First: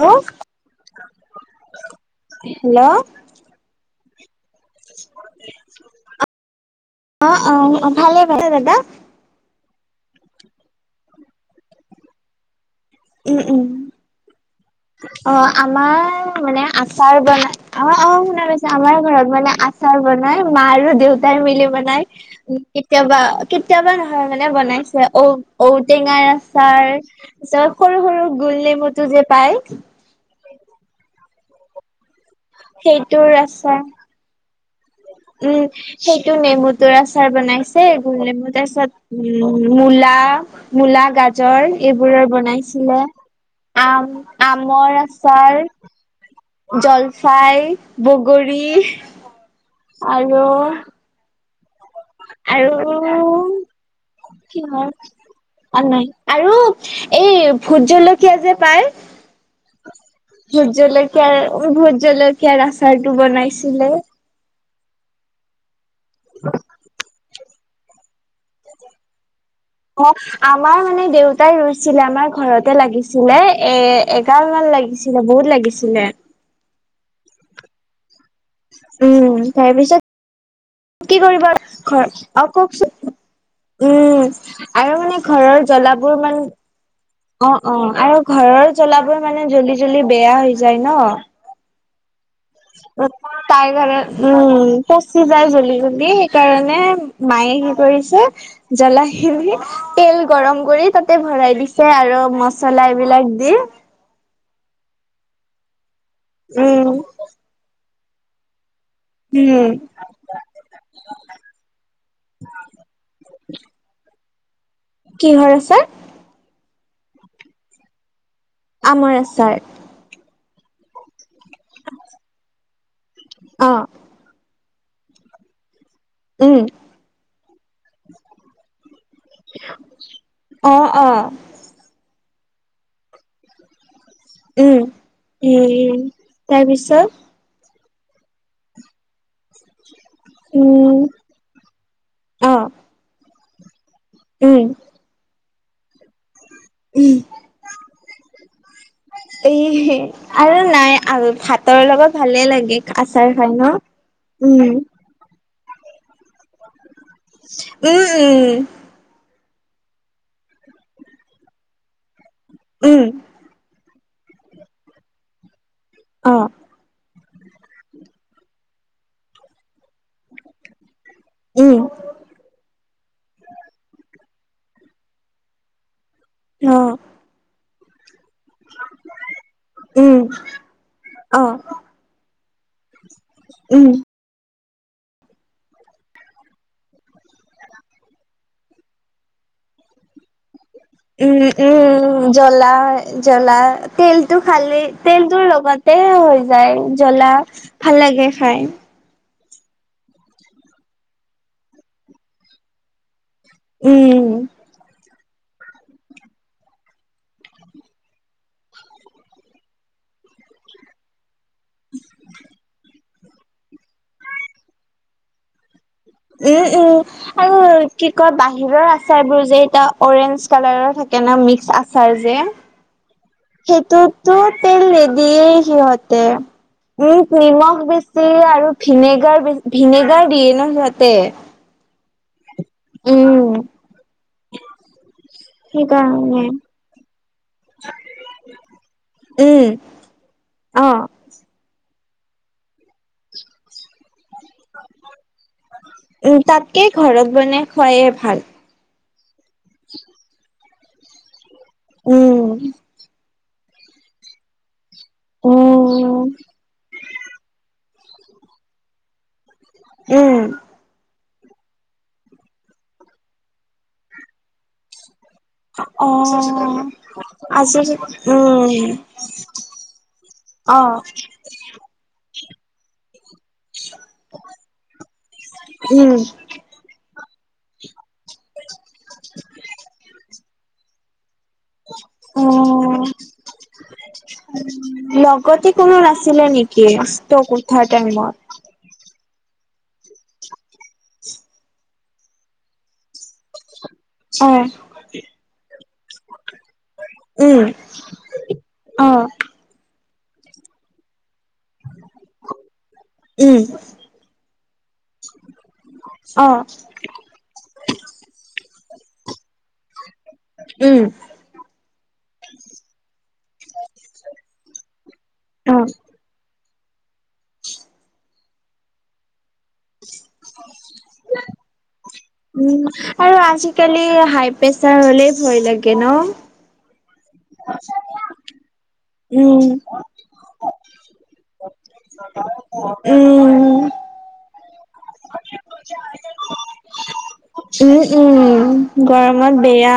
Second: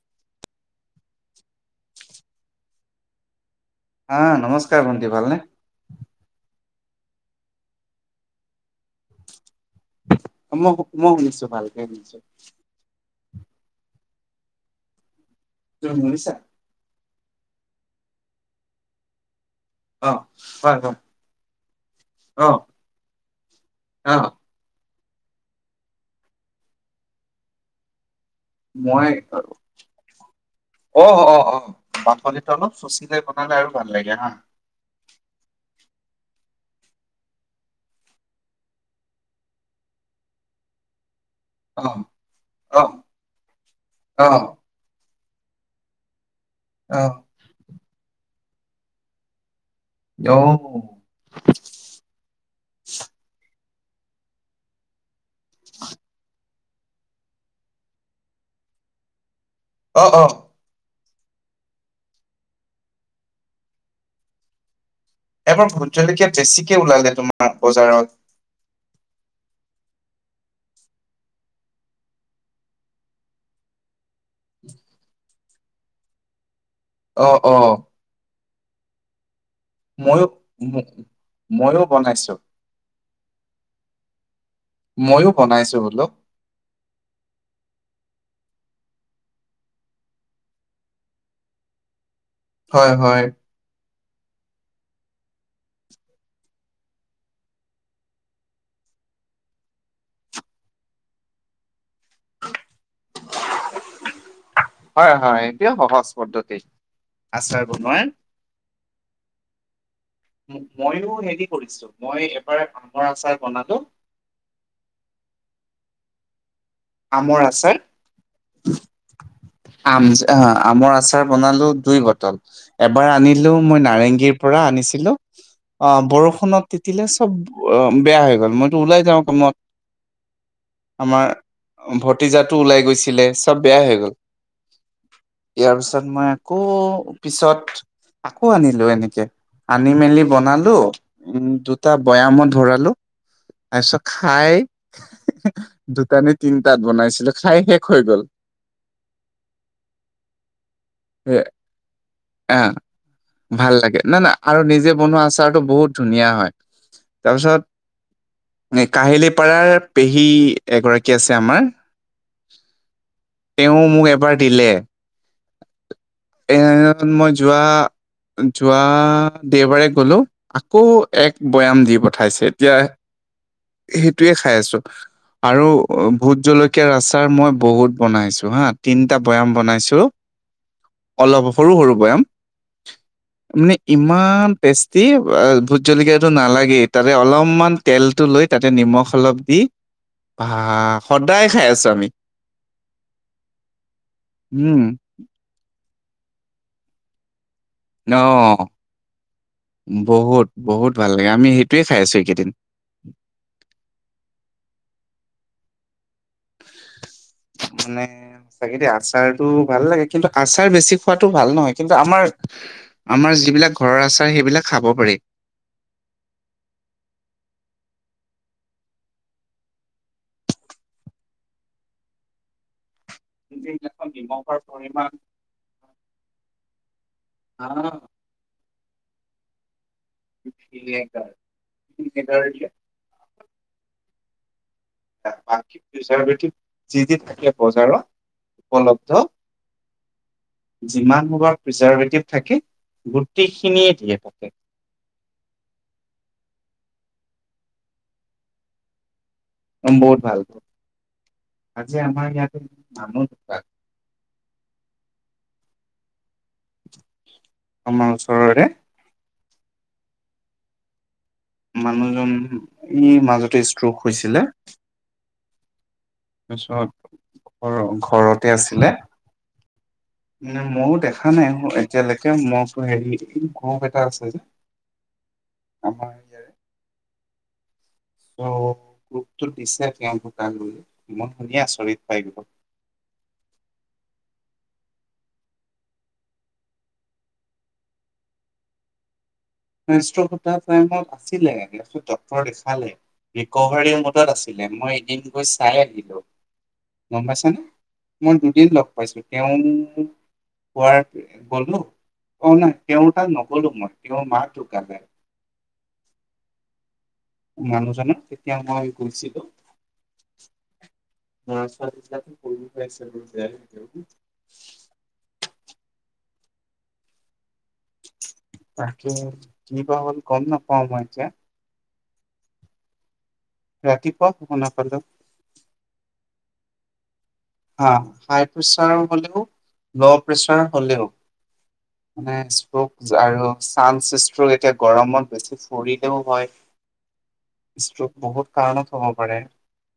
Hello hello. আ নমস্কাৰ ভন্তি ভালনে? অ অ ভালে ভালে দাদা। মই মই শুনিছোঁ ভালকে শুনিছোঁ। উম উম। অ তুমি শুনিছা? আমাৰ মানে আচাৰ বনাই আমাৰ অ শুনা পাইছা, আমাৰ ঘৰত মানে আচ আচাৰ অ বনাই মা হয় আৰু হয় দেউতাই মিলি বনাই, অ কেতিয়াবা কেতিয়াবা অ নহয় মানে বনাইছে ঔ ঔ টেঙাৰ আচাৰ তাৰপিছত সৰু সৰু গোল নেমুটো যে পায়। অহ অহ অহ বাকলিটো অলপ চচি লৈ সেইটোৰ বনালে আৰু আচাৰ ভাল লাগে হা। উম সেইটো নেমুটোৰ আচাৰ বনাইছে গুল নেমু তাৰপিছত উম মূলা মূলা, গাজ গাজৰ অ এইবোৰৰ অ বনাইছিলে, আম অ অ আমৰ আচাৰ জলফাই, বগৰী অ আৰু আৰু কিহৰ? আৰু নাই আৰু এই ভোট জলকীয়া যে পায় অ অ। ভোট জলকীয়াৰ ভোট জলকীয়াৰ আচাৰটো বনাইছিলে। এবাৰ ভোট জলকীয়া বেছিকে ওলালে তোমাৰ বজাৰত। অ আমাৰ মানে দেউতাই ৰুইছিলে আমাৰ ঘৰতে লাগিছিলে এ এগাল মান লাগিছিলে বহুত লাগিছিলে। অ অ। উম ময়ো তাৰপিছত কি কৰিব ময়ো বনাইছো অ কৱকচোন? উম আৰু মানে ময়ো ঘৰৰ বনাইছো বোলো জ্বলাবোৰ মান অ অ আৰু ঘৰৰ জ্বলাবোৰ মানে জলি জলি বেয়া হৈ যায় ন হয় [unintelligible] হয় প্ৰায়ে ঘৰত উম পচি যায় জলি জলি সেইকাৰণে মায়ে কি কৰিছে জ্বলা খিনি তেল গৰম কৰি তাতে ভৰাই দিছে আৰু মছলা এইবিলাক দি। হয় হয় এইটোৱে সহজ পদ্ধতি উম, আচাৰ বনোৱাৰ। উম। মোক মইয়ো হেৰি কৰিছো মই এবাৰ আমৰ আচাৰ বনালো। কিহৰ আচাৰ? আমৰ আচাৰ। আমাৰ আচাৰ। আম আ আমৰ আচাৰ বনালো দুই বটল। এবাৰ আনিলো মই অ', নাৰেংগীৰ পৰা আনিছিলোঁ। অ উম, বৰষুণত তিতিলে চব অ বেয়া হৈ গ'ল মইতো ওলাই যাওঁ কামত। অ অ। ভতিজাতো ওলাই গৈছিলে চব বেয়া হৈ গ'ল। উম। ইয়াৰ উম, পিছত মই আকৌ তাৰপিছত পিছত আকৌ আনিলো এনেকে। আনি মেলি বনালো উম, উম দুটা বয়ামত অ', ধৰালো তাছত খাই উম। দুটানে তিনটাত বনাইছিলো খাই শেষ হৈ গ'ল। [unintelligible] এইয়ে হে আৰু নাই আৰু এ ভাতৰ লগত ভালে আহ লাগে আচাৰ খাই ভাল ন? লাগে না না উম, আৰু নিজে বনোৱা আচাৰটো বহুত ধুনীয়া হয়। তাৰপিছত উম, নেক- কাহিলীপাৰাৰ পেহী এগৰাকী আছে আমাৰ। উম। তেওঁ মোক এবাৰ দিলে। অ। এ মই যোৱা যোৱা দেওবাৰে গলো আকৌ এক উম, বয়াম দি পঠাইছে এতিয়া সেট- টোয়ে খাই আছো আৰু ভোত জলকীয়া অ', আচাৰ মই বহুত বনাইছো হা তিনিটা বৈয়াম বনাইছো উম, অলপ অ', সৰু সৰু বৈয়াম মানে ইম- উম, ইমান টেষ্টি ভোট জলকীয়াটো নালাগেই তাতে অলপমান তেলটো লৈ তাতে নিমখ অলপ দি ভা উম উম জ্বলা জ্বলা তেলটো উম, খালেই তেলটোৰ লগতে হৈ যায় জ্বলা ভাল ন লাগে খাই। বহুত বহুত ভাল লাগে আমি সেইটোৱে খাই আছো এইকেইদিন। উম। মানে চাগে দেই আচাৰটো ভাল লাগে কিন্তু আচাৰ বেছি খোৱাতো ভাল নহয় কিন্তু আমাৰ আমাৰ যিবিলাক ঘৰৰ আচাৰ সেইবিলাক খাব পাৰি। উম উম। আৰু কি কয় বাহিৰৰ আচাৰ বোৰ যে এতিয়া অৰেঞ্জ কালাৰৰ থাকে ন মিক্স আচাৰ যে কিন্তু এইবিলাকত সেইটোতো নিমখৰ তেল পৰিমাণ নিদিয়েই সিহঁতে উ নিমখ আহ, বেছ- সেইয়ে আৰু ভিনেগাৰ বেছ ভিনেগাৰ দিয়ে ন সিহঁতে। ভিনেগাৰ ভিনেগাৰ দিয়ে। উম। বাকী সেইকাৰণে প্ৰিজাৰভেটিভ যি যি থাকে বজাৰত উপলব্ধ। উম। অ'। যিমান মোবাৰ প্ৰিজাৰ্ভেটিভ থাকে গোটেইখিনিয়ে দিয়ে তাতে। উম, তাতকে ঘৰত বনাই খুৱাইয়ে ভাল। উম বহুত ভাল পাওঁ, আজি আমাৰ উম, ইয়াতে মানুহ ঢোকাল। অ। আমাৰ ওচৰৰে উম। মানুহ এজন ই মাজতে ষ্ট্ৰক হৈছিলে। অ', তাছত ঘৰ আজি ঘৰতে উম, আছিলে। মানে ময়ো অ', দেখা নাই [unintelligible] এতিয়ালেকে মই ক হেৰি ঘোপ এটা আছে যে আমাৰ উম। ত গ্ৰুপতো দিছে তেওঁ ঢোকাল বুলি মই শুনীয়ে আচৰিত পাই গ'লো। উম, লগতে কোনো নাছিলে নেকি তই কোঠা টাইমত? মানে ষ্টক হোটা টাইমত আছিলে ব্যস্ত ডক্টৰক দেখালে ৰিকভাৰী টাইমত তত অ', আছিলে মই এদিন গৈ চাই আহিলো। গম পাইছানে? উম, মই দুদিন লগ পাইছো। অ', তেওঁ কোৱাৰ গলো অ নাই তেওঁৰ তাক উম, নগলো মই তেওঁৰ মাক ঢোকালে। অ। মানুহজনৰ তেতিয়া মই গৈছিলোঁ। উম। [unintelligible] অ। তাকে কি বা হ'ল গম নাপাও মই এতিয়া। উম আৰু আজিকালি ৰাতিপুৱা হাই শুনা পালো প্ৰেচাৰ হ'লেই ভয় লাগে ন? অ হাই প্ৰেছাৰ হ'লেও, উম ল' প্ৰেচাৰ হলেও। মানে ষ্পৌক আৰু উম চান্স ষ্ট্ৰক এতিয়া গৰমত বেছি ফুৰিলেও হয়। উম, ষ্ট্ৰক বহুত উম, কাৰণত হ'ব পাৰে গৰমত বেয়া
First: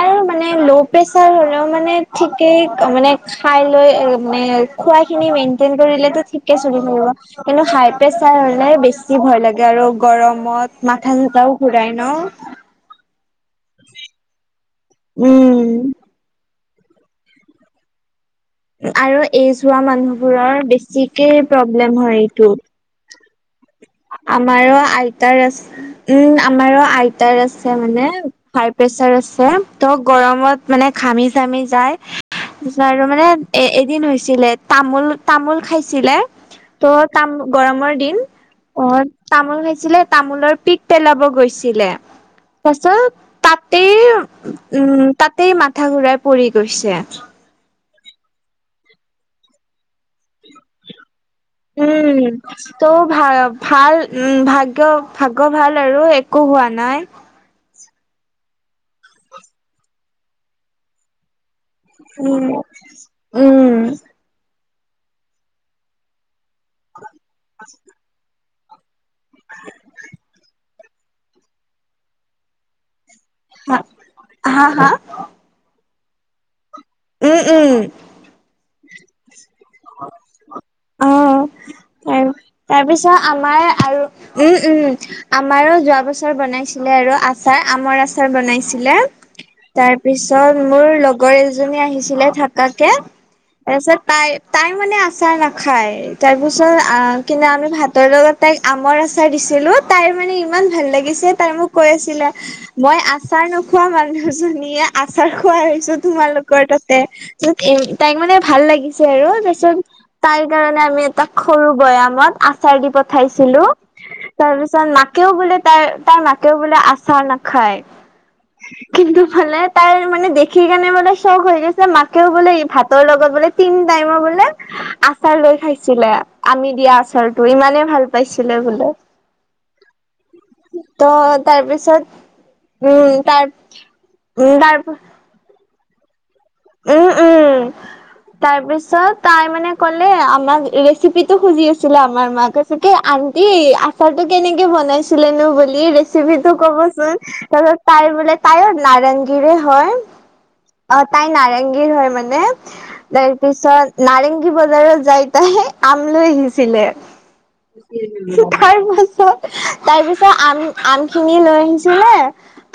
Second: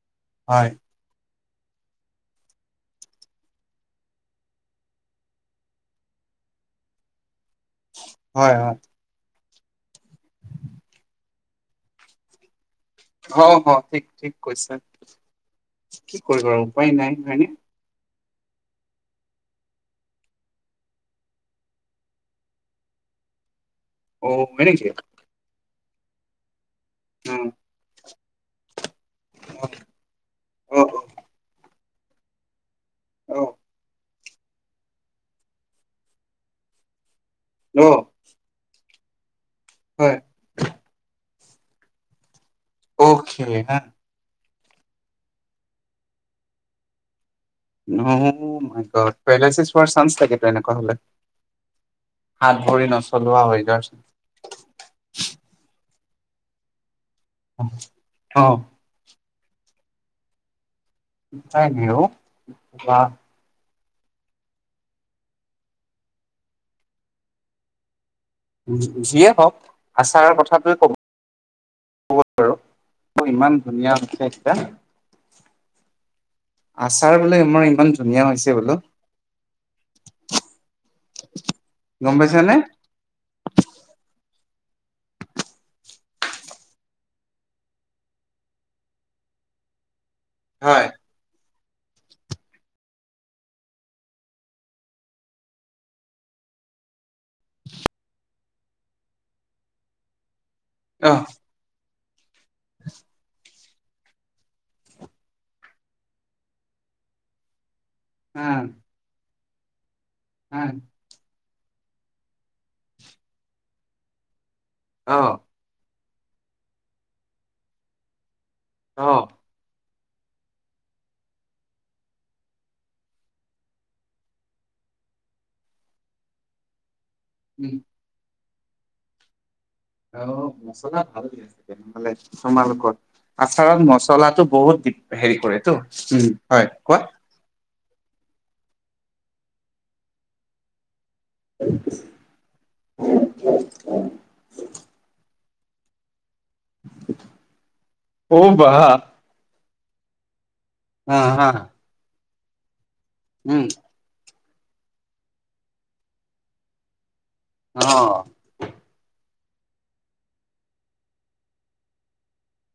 আৰু মানে ল হয় প্ৰেছাৰ হ'লেও মানে ঠিকেই মানে খাই লৈ এ মানে খোৱা খিনি মেইনটেইন কৰিলেতো ঠিকে চলি থাকিব। কিন্তু হাই প্ৰেছাৰ হয় হ'লে হয় বেছ- বেছি ভয় লাগে আৰু গৰমত মাথা সাথাও ঘূৰাই ন? হ হ ঠিক ঠিক কৈছা উম কি কৰিব আৰু উপায় নাই হয়নে? আৰু এইজ হোৱা মানুহবোৰৰ বেছিকে প্ৰব্লেম হয় এইটো‌। অ হয় আমাৰো নেকি আইতাৰ আছে উম আমাৰো আইতাৰ অ আছে মানে হাই প্ৰেচাৰ আছে ত গৰমত মানে ঘামি চামি যায় আৰু মানে এ এদিন হৈছিলে তামোল তামোল খাইছিলে ত তাম গৰমৰ দিন অ তামোল খাইছিলে হয়, তামোলৰ পিক পেলাব গৈছিলে। পাছত অ'কে হা তাতেই উম তাতেই মাথা ঘূৰাই পৰি গৈছে। অ মাই গড পেৰেলাইছিছ হোৱাৰ চান্স থাকে এনেকুৱা হ'লে। উম হাত ত ভৰি ভাল নচলোৱা হৈ যোৱাৰ ভাল চান্স। উম ভাগ্য ভাগ্য ভাল আৰু একো হোৱা নাই। অহ অ। হয় নে? উম উম। [inaudible] যিয়ে হওক আচাৰ কথাটো ক'ব ক'ব আৰু। ত ইমান ধুনীয়া বিশেষ টা হা হা আচাৰ বোলে উম আমাৰ উম ইমান ধুনীয়া হৈছে বোলো। অ গম পাইছা নে? তাৰ পিছত আমাৰ আৰু উম উম। আমাৰো যোৱা বছৰ বনাইছিলে আৰু আচাৰ আমৰ আচাৰ বনাইছিলে। তাৰপিছত মোৰ হয়, লগৰ এজনী আহিছিলে থাকাকে। তাৰ পিছত তাই তাই মানে আচাৰ নাখায় তাৰপিছত আহ কিন্তু আমি ভাতৰ লগত তাইক আমৰ আচাৰ দিছিলো তাইৰ মানে ইমান ভাল অ' লাগিছে তাই মোক কৈ আছিলে মই আচাৰ নোখ- খোৱা মানুহজনীয়ে আচাৰ খুৱাই হৈছো তোমালোকৰ তাতে। তাইক মানে ভাল অ' লাগিছে আৰু তাৰপিছত তাইৰ কাৰণে আমি এটা সৰু বৈয়াম মত আচাৰ দি পঠাইছিলো তাৰপিছত মাকেও অ' বোলে তাই তাৰ মাকেও বোলে আচাৰ নাখায় অ' কিন্তু বোলে তাইৰ মানে দেখি কেনে বোলে শখ হৈ গৈছে মাকেও বোলে ভাতৰ লগত বোলে তিনি টাইমৰ বোলে আচাৰ লৈ খাইছিলে আমি দিয়া আচাৰটো উম। ইমানে ভাল পাইছিলে বোলে। অ মছলা ভাল দি ত' আছ- থাকে তাৰপিছত নহ'লে তোমালোকৰ উম তাৰ আচাৰত মছলাটো উম তাৰ বহুত দি- হেৰি কৰেতো, উম হয় কোৱা? উম উম তাৰপিছত তাই মানে ক'লে আমাক ৰেচ- চেপিটো খুজি আছিলে আমাৰ মাক চিকে আন্টি আচাৰ টো কেনেকে বনাইছিলেনো বুলি ৰেচ- পিতো কবচোন তাইবোৰত তাই বোলে অ বা তাইও নাৰায়ংগিৰে হয়। অ হা তাই হা নাৰেংগীৰ হয় মানে তাৰ উম পিছত নাৰেংগী বজাৰত যাই তাই আম লৈ আহিছিলে অ [unintelligible] তাৰ পাছত তাৰ পিছত আম আম খিনি লৈ আহিছিলে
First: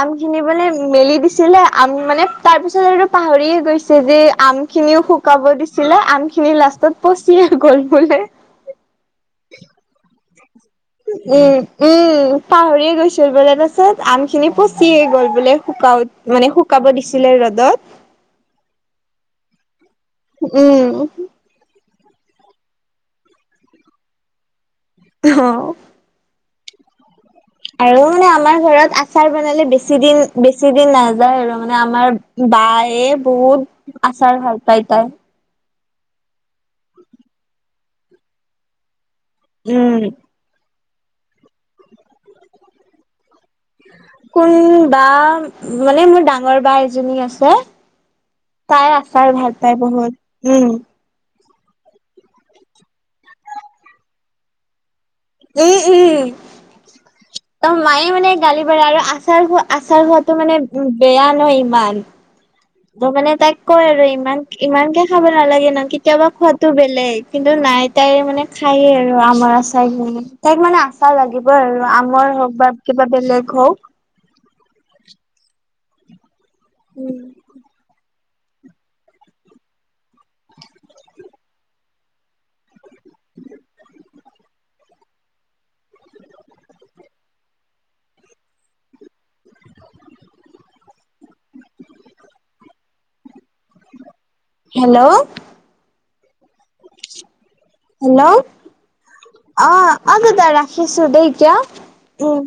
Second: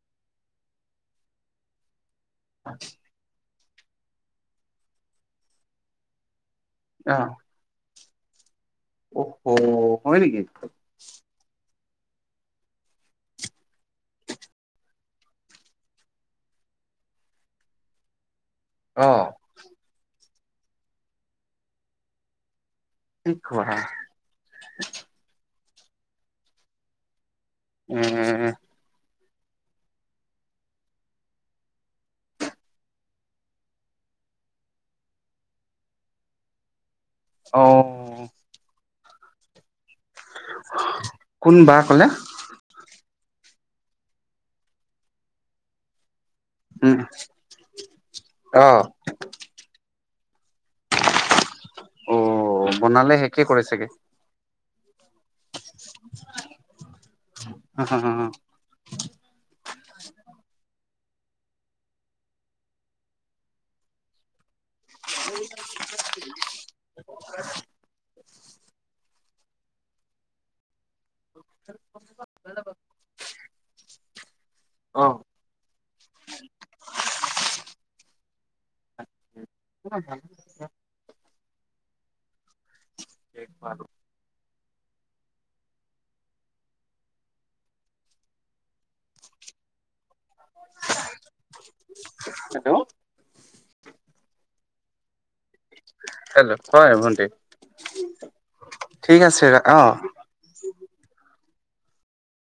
আম খিনি মানে মেলি দিছিলে আম মানে তাৰ পিছত এইটো পাহৰিয়ে গৈছে যে আম খিনিও শুকাব দিছিলে আম খিনি লাষ্ট তাত পচিয়ে গ'ল বোলে। অ হো হয় নেকি? উম উম পাহৰিয়ে গৈছিল বোলে তাৰ পিছত আমখিনি পচিয়ে গ'ল বোলে শুকাওত মানে শুকাব দিছিলে ৰ'দত অ। উম। কি খোৱা অ। আৰু এ মানে আমাৰ ঘৰত আচ- চাৰ বনালে বেছি দিন বেছি দিন নাযায় আৰু মানে আমাৰ বায়ে বহুত আচাৰ ভাল পাই তাই। অ। উম। কোন বা কলে? কোন বা মানে মোৰ ডা- ডাঙৰ বা উম এজনী আছে অ তাই আচাৰ ভাল পায় বহুত উম। অ বনালে সেকে কৰে চাগে? উম উম ত মায়ে মানে গালি পাৰ আৰু আচাৰ খোৱা আচাৰ খোৱাটো মানে বেয়া ন ইমান। ত মানে তাইক কয় আৰু ইমান ইমানকে খাব নালাগে না কেতিয়াবা খোৱাত টো বেলেগ কিন্তু নাই তাই মানে খায়েই আৰু আমৰ আচাৰবোৰ তাইক মানে আচ- চাৰ লাগিব আৰু আমৰ হওক বা কিবা বেলেগ হওক। অ। উম উহ। [unintelligible] [unintelligible] [unintelligible] হেল্ল' হেল্ল' হেল্ল' হয় ভণ্টি হেল্ল' অ অ দাদা ৰাখিছো দেই এতিয়া উম।